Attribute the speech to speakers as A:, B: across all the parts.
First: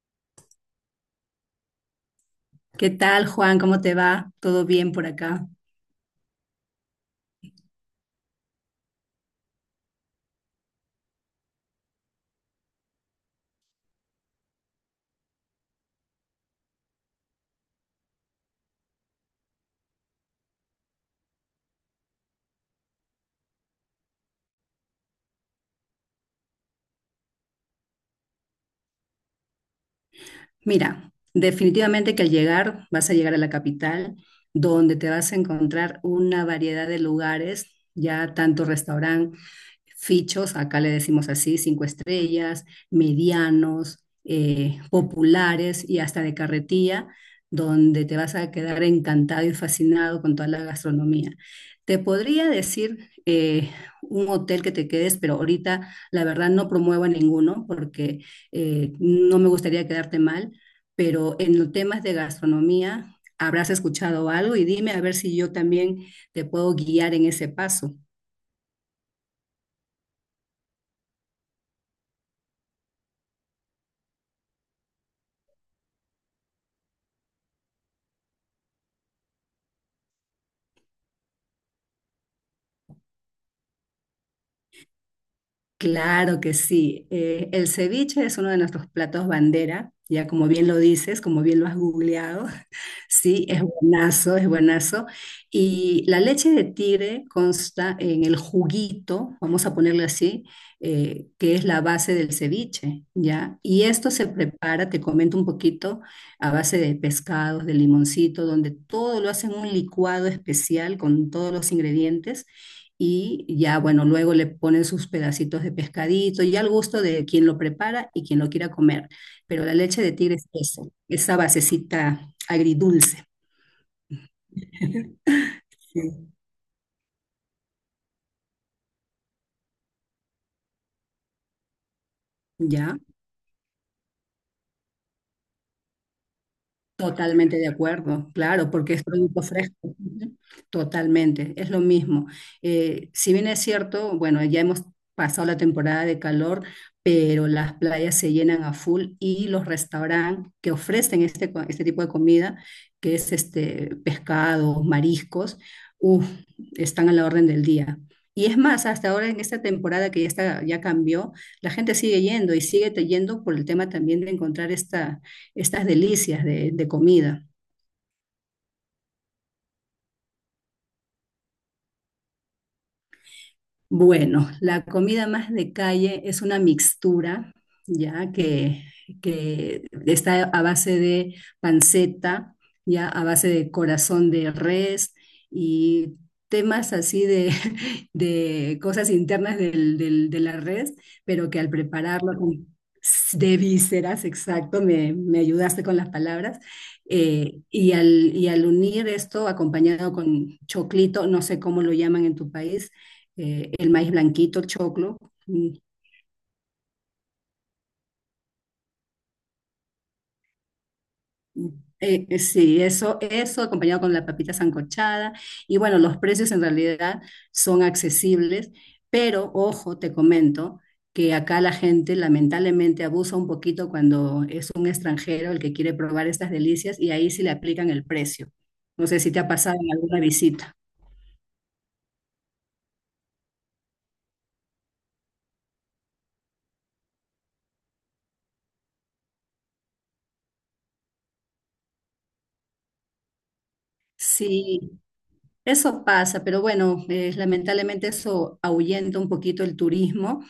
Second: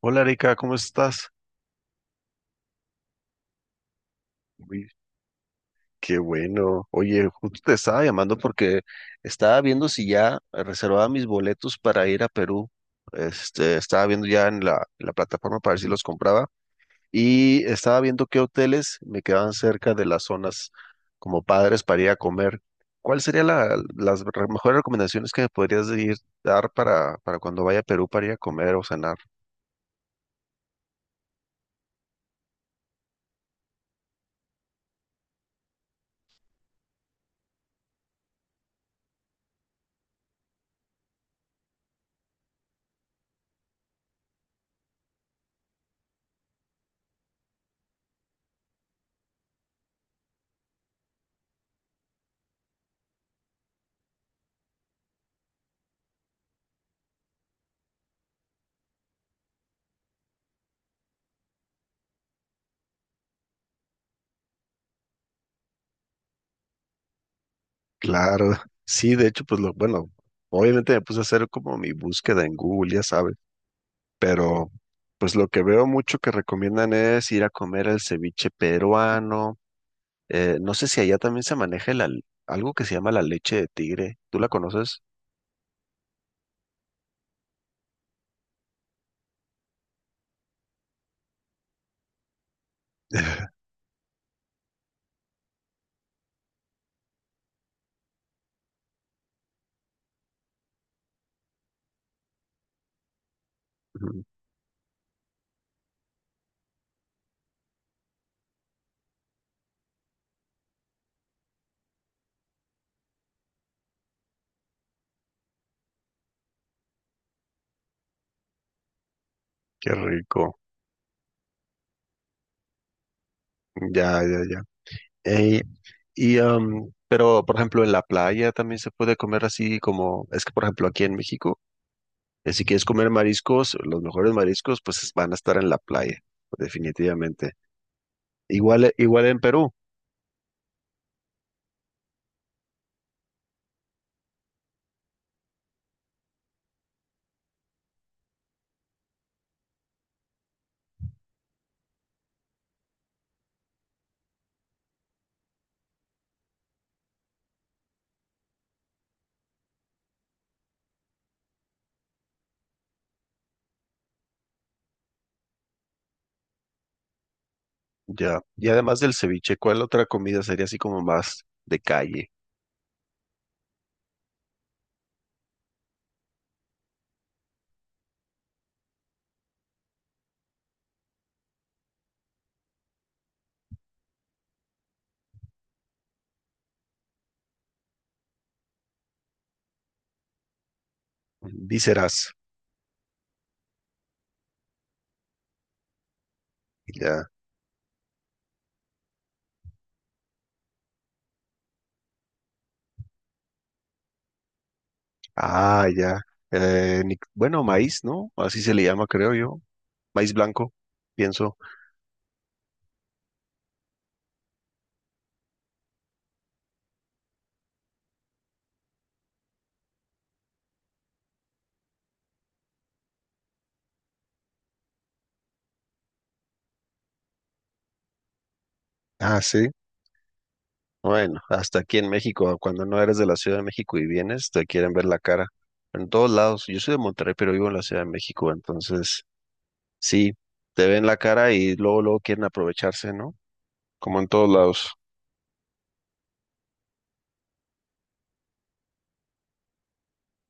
A: Hola Erika, ¿cómo estás?
B: ¿Qué tal, Juan? ¿Cómo te va? ¿Todo
A: Uy,
B: bien por acá?
A: qué bueno. Oye, justo te estaba llamando porque estaba viendo si ya reservaba mis boletos para ir a Perú. Estaba viendo ya en la plataforma para ver si los compraba y estaba viendo qué hoteles me quedaban cerca de las zonas como padres para ir a comer. ¿Cuál sería mejores recomendaciones que me podrías dar para cuando vaya a Perú para ir a comer o cenar?
B: Mira, definitivamente que al llegar vas a llegar a la capital, donde te vas a encontrar una variedad de lugares, ya tanto restaurante fichos, acá le decimos así, cinco estrellas, medianos, populares y hasta de carretilla, donde te vas a quedar encantado y fascinado con toda la gastronomía. Te podría decir un hotel que te quedes, pero ahorita la verdad no promuevo ninguno porque no me gustaría quedarte mal, pero en los temas de gastronomía habrás escuchado algo y dime a ver si yo también te puedo guiar en ese paso.
A: Claro, sí, de hecho, bueno, obviamente me puse a hacer como mi búsqueda en Google, ya sabes, pero pues lo que veo mucho que recomiendan es ir a comer el ceviche peruano. No sé si allá también se maneja algo que se llama la leche de tigre. ¿Tú la conoces?
B: Claro que sí. El ceviche es uno de nuestros platos bandera, ya como bien lo dices, como bien lo has googleado. Sí, es buenazo, es buenazo. Y la leche de tigre consta en el juguito, vamos a ponerle así, que es la base del ceviche, ¿ya? Y esto
A: Ujú.
B: se prepara, te comento un poquito, a base de pescados, de limoncito, donde todo lo hacen un licuado especial con todos los ingredientes y ya, bueno, luego le ponen sus pedacitos de pescadito, ya al gusto de quien lo prepara y quien lo quiera comer. Pero la
A: Qué
B: leche de tigre es
A: rico.
B: eso, esa basecita agridulce.
A: Ya, ya, ya. Ey,
B: Sí.
A: pero, por ejemplo, en la playa también se puede comer así como, es que, por ejemplo, aquí en México. Si quieres
B: ¿Ya?
A: comer mariscos, los mejores mariscos, pues van a estar en la playa, definitivamente.
B: Totalmente de acuerdo, claro,
A: Igual,
B: porque es
A: igual en
B: producto
A: Perú,
B: fresco. Ujú. Totalmente, es lo mismo. Si bien es cierto, bueno, ya hemos pasado la temporada de calor, pero las playas se llenan a full y los restaurantes que ofrecen este tipo de comida, que es este pescado, mariscos, uf, están a la orden del día. Y es más, hasta ahora en esta temporada que ya está, ya cambió, la gente sigue yendo y yendo por el tema también de encontrar estas delicias de comida.
A: ya. Y además del ceviche, ¿cuál otra comida sería así como más de calle?
B: Bueno, la comida más de calle es una mixtura, ya que, que está a base de panceta, ya a base de corazón de res y temas así de, de cosas internas de la res, pero que al
A: Vísceras,
B: prepararlo con- de vísceras, exacto, me ayudaste con las palabras,
A: ya.
B: y al unir esto acompañado con choclito, no sé cómo lo llaman en tu país el maíz blanquito, el choclo. mm,
A: Ah, ya. Bueno, maíz, ¿no? Así se le llama, creo yo. Maíz blanco, pienso.
B: mm, sí, eso, eso acompañado con la papita sancochada. Y bueno, los precios en realidad son accesibles, pero ojo, te comento que acá la gente lamentablemente abusa un poquito cuando es un extranjero el que quiere probar estas delicias y ahí sí le aplican el precio. No sé si
A: Ah,
B: te ha
A: sí.
B: pasado en alguna visita.
A: Bueno, hasta aquí en México, cuando no eres de la Ciudad de México y vienes, te quieren ver la cara. En todos lados. Yo soy de Monterrey, pero vivo en la Ciudad de México, entonces. Sí, te ven la cara y luego, luego quieren aprovecharse, ¿no? Como en todos lados.
B: Sí, eso pasa, pero bueno, lamentablemente eso ahuyenta un poquito el turismo.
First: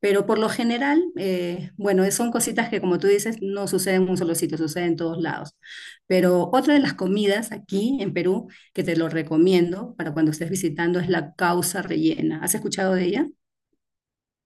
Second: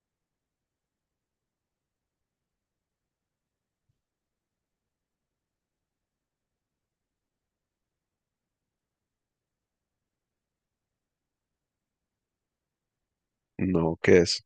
B: Pero por lo general, bueno, son cositas que como tú dices, no suceden en un solo sitio, suceden en todos lados. Pero otra de las comidas aquí en Perú, que te lo recomiendo para cuando estés visitando, es la causa rellena. ¿Has escuchado de ella?
A: No, qué es.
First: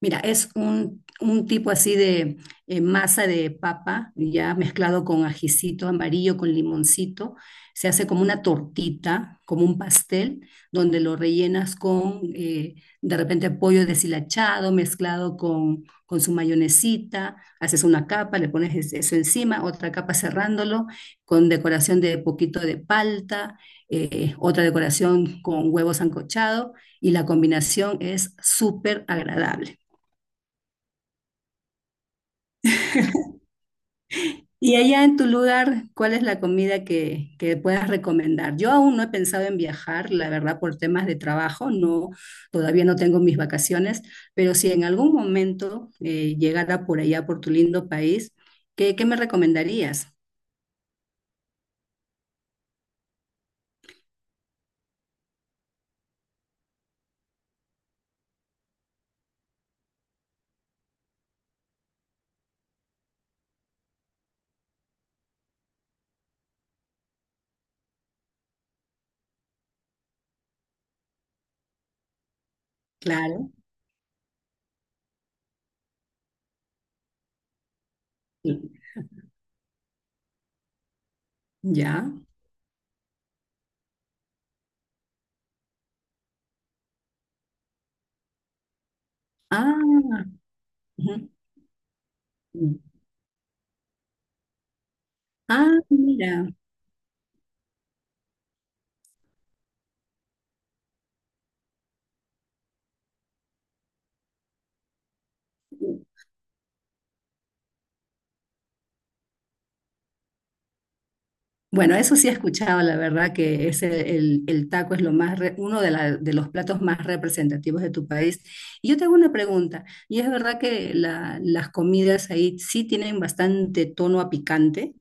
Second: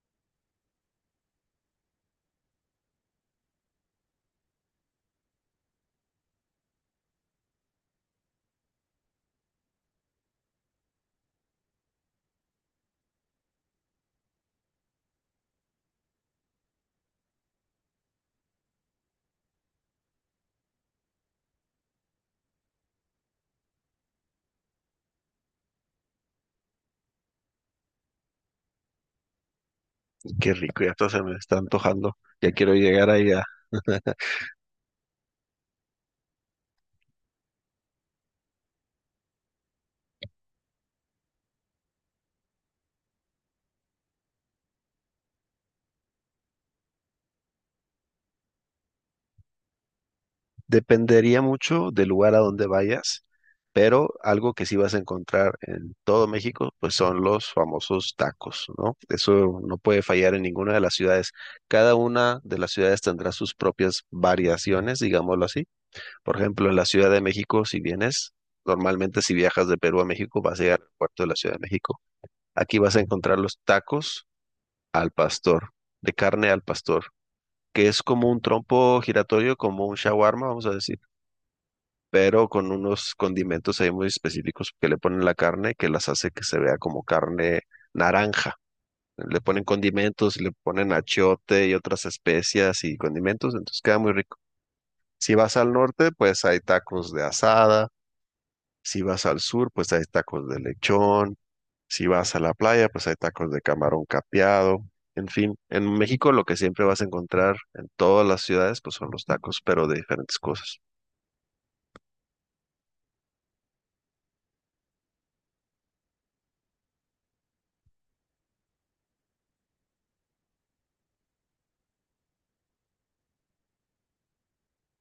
B: Mira, es un tipo así de masa de papa, ya mezclado con ajicito amarillo, con limoncito. Se hace como una tortita, como un pastel, donde lo rellenas con de repente pollo deshilachado, mezclado con su mayonesita. Haces una capa, le pones es- eso encima, otra capa cerrándolo, con decoración de poquito de palta, otra decoración con huevo sancochado, y la combinación es súper agradable.
A: Qué rico, ya hasta se me está antojando. Ya quiero llegar allá.
B: Y allá en tu lugar, ¿cuál es la comida que puedas recomendar? Yo aún no he pensado en viajar, la verdad, por temas de trabajo, no, todavía no tengo mis vacaciones, pero si en algún momento llegara por allá, por tu lindo país, ¿qué, qué me recomendarías?
A: Dependería mucho del lugar a donde vayas, pero algo que sí vas a encontrar en todo México, pues son los famosos tacos, ¿no? Eso no puede fallar en ninguna de las ciudades. Cada una de las ciudades tendrá sus propias variaciones, digámoslo así. Por ejemplo, en la Ciudad de México, si vienes, normalmente si viajas de Perú a México, vas a llegar al puerto de la Ciudad de México. Aquí vas a encontrar
B: Claro,
A: los tacos al pastor, de carne al pastor, que es como un
B: sí,
A: trompo giratorio, como un shawarma, vamos a decir,
B: ya.
A: pero con unos condimentos ahí muy específicos que le ponen a la carne, que las hace que se vea como carne naranja. Le ponen
B: Ah,
A: condimentos, le ponen achiote y otras
B: ujú.
A: especias y condimentos, entonces queda muy rico. Si vas al
B: Ah,
A: norte, pues
B: mira.
A: hay tacos de asada. Si vas al sur, pues hay tacos de lechón. Si vas a la playa, pues hay tacos de camarón capeado. En fin, en México lo que siempre vas a encontrar en todas las ciudades, pues son los tacos, pero de diferentes cosas.
B: Bueno, eso sí he escuchado, la verdad que es el taco es lo más re- uno de, la- de los platos más representativos de tu país. Y yo tengo una pregunta, y es verdad que la- las comidas ahí sí tienen bastante tono a picante.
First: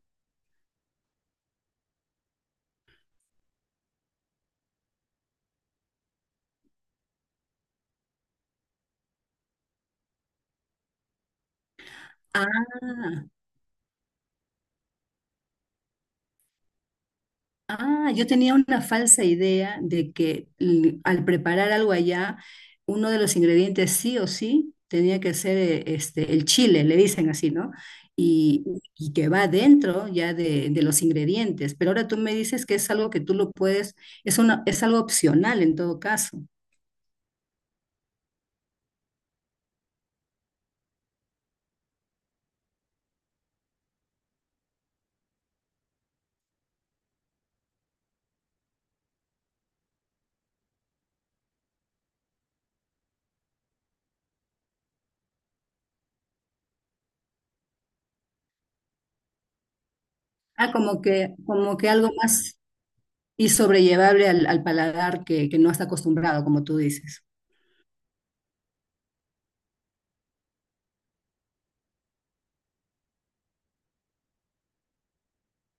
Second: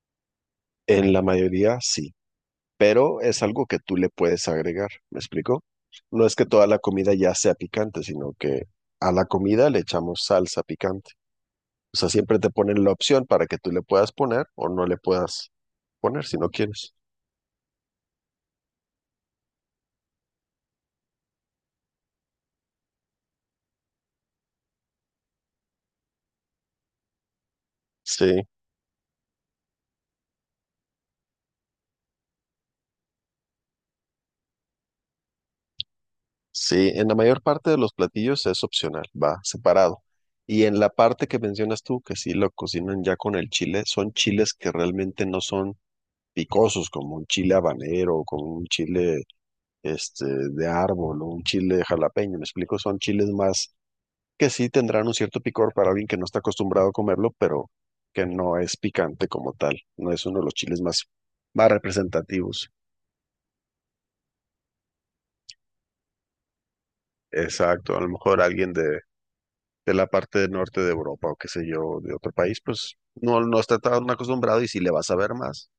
A: En la mayoría sí, pero es algo que tú le puedes agregar, ¿me explico? No es que toda la comida ya sea picante, sino que a la comida le echamos salsa picante. O sea, siempre te ponen la opción
B: Ah,
A: para que tú le puedas poner o no le puedas poner si no quieres.
B: ah, yo tenía una falsa idea de que l- al preparar algo allá, uno de los ingredientes sí o sí tenía que ser este, el chile, le dicen así, ¿no?
A: Sí.
B: Y, y que va dentro ya de los ingredientes. Pero ahora tú me dices que es algo que tú lo puedes, es una, es algo opcional en todo caso.
A: Sí, en la mayor parte de los platillos es opcional, va separado. Y en la parte que mencionas tú, que sí lo cocinan ya con el chile, son chiles que realmente no son picosos, como un chile habanero, o como un chile este, de árbol o un chile jalapeño, me explico, son chiles más que sí tendrán un cierto picor para alguien que no está acostumbrado a comerlo, pero que no es picante como tal, no es uno de los
B: Ah,
A: chiles más, más
B: como que algo más
A: representativos.
B: y sobrellevable al, al paladar que no está acostumbrado, como tú dices.
A: Exacto, a lo mejor alguien de la parte del norte de Europa o qué sé yo, de otro país, pues no, no está tan acostumbrado y si le vas a ver más,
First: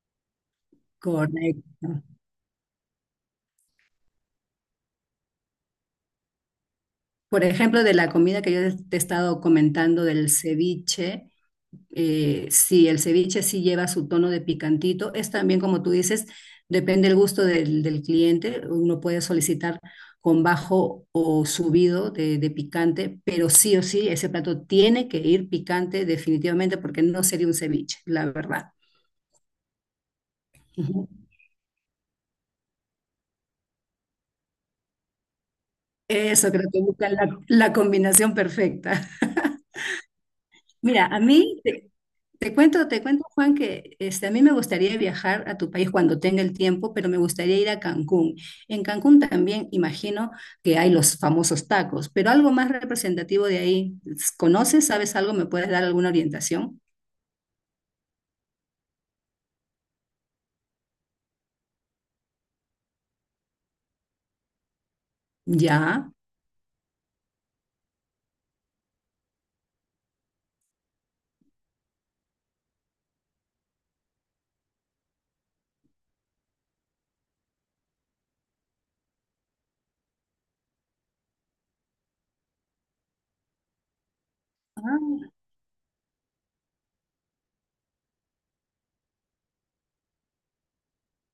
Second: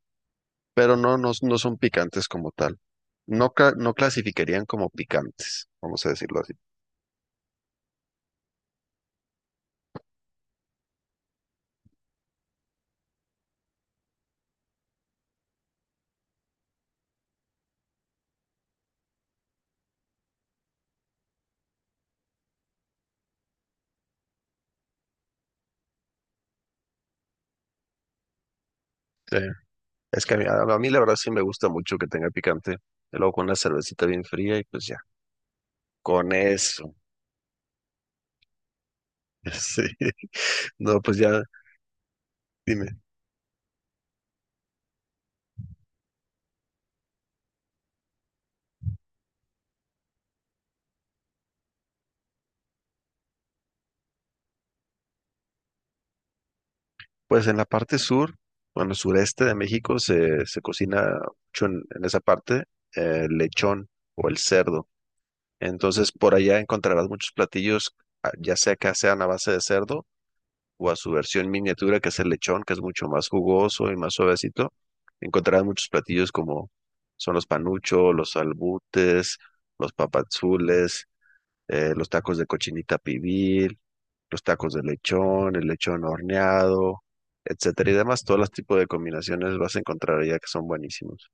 A: pero no, no, no son
B: Correcto.
A: picantes como tal. No, no clasificarían como picantes, vamos a decirlo así.
B: Por ejemplo, de la comida que yo te he estado comentando del ceviche, sí, el ceviche sí lleva su tono de picantito. Es también, como tú dices, depende el gusto del, del cliente. Uno puede solicitar con bajo o subido de picante, pero sí o sí, ese plato tiene que ir picante definitivamente porque no sería un ceviche, la verdad.
A: Sí. Es que a mí la
B: Ujú.
A: verdad sí me gusta mucho que tenga picante. Y luego con una cervecita bien fría y pues ya, con
B: Eso creo que
A: eso.
B: busca la, la combinación perfecta.
A: Sí. No,
B: Mira,
A: pues
B: a
A: ya,
B: mí, te cuento,
A: dime.
B: te cuento, Juan, que este, a mí me gustaría viajar a tu país cuando tenga el tiempo, pero me gustaría ir a Cancún. En Cancún también imagino que hay los famosos tacos, pero algo más representativo de ahí. ¿Conoces? ¿Sabes algo? ¿Me puedes dar alguna orientación?
A: Pues en la parte sur, bueno, sureste de México se cocina mucho en esa parte el lechón o el cerdo.
B: Ya.
A: Entonces, por allá encontrarás muchos platillos, ah, ya sea que sean a base de cerdo o a su versión miniatura, que es el lechón, que es mucho más jugoso y más suavecito. Encontrarás muchos platillos como son los panuchos, los albutes, los papazules, los tacos de cochinita pibil, los tacos de
B: Ah,
A: lechón, el lechón horneado, etcétera y demás. Todos los tipos de combinaciones vas a encontrar allá que son buenísimos.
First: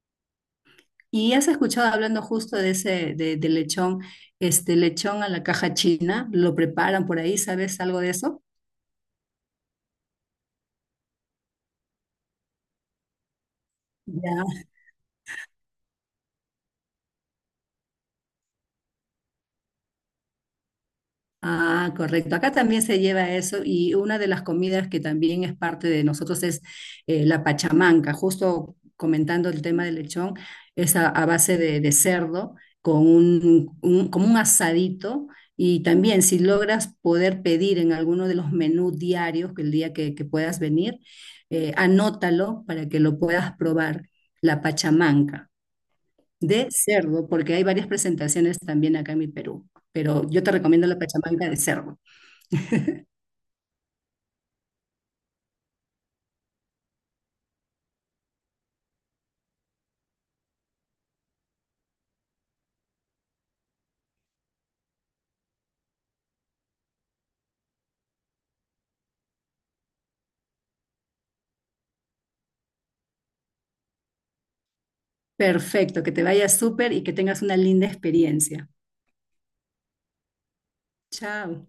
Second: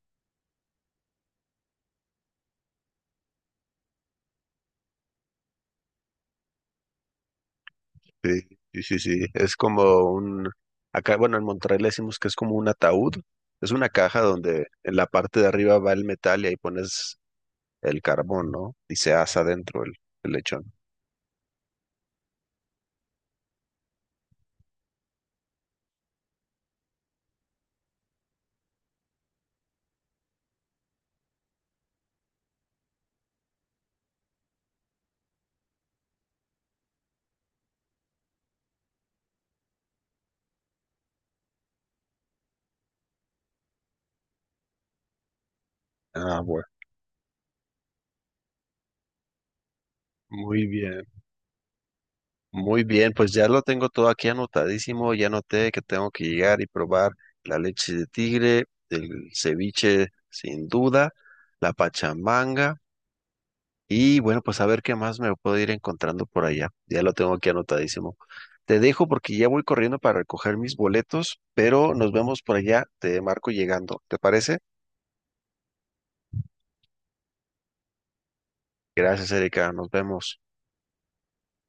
B: ¿y has escuchado hablando justo de ese, de lechón, este lechón a la caja china? ¿Lo preparan por ahí? ¿Sabes algo de
A: Sí,
B: eso?
A: sí, sí. Es como un, acá, bueno, en Monterrey le decimos que es como un ataúd. Es una caja
B: Ya.
A: donde en la parte de arriba va el metal y ahí pones el carbón, ¿no? Y se asa dentro el lechón.
B: Ah, correcto. Acá también se lleva eso y una de las comidas que también es parte de nosotros es la pachamanca. Justo comentando el tema del lechón, es a base de cerdo con un- como un asadito y también si logras poder pedir en alguno de los menús diarios que el día que puedas venir, anótalo para que lo puedas probar, la pachamanca
A: Ah, bueno.
B: de cerdo, porque hay varias presentaciones también acá en mi Perú pero yo te
A: Muy
B: recomiendo la
A: bien.
B: pachamanca de cerdo.
A: Muy bien, pues ya lo tengo todo aquí anotadísimo. Ya noté que tengo que llegar y probar la leche de tigre, el ceviche sin duda, la pachamanga. Y bueno, pues a ver qué más me puedo ir encontrando por allá. Ya lo tengo aquí anotadísimo. Te dejo porque ya voy corriendo para recoger mis boletos, pero nos vemos por allá. Te marco llegando. ¿Te parece?
B: Perfecto, que te vaya súper y que tengas una linda experiencia.
A: Gracias, Erika. Nos vemos.
B: Chao.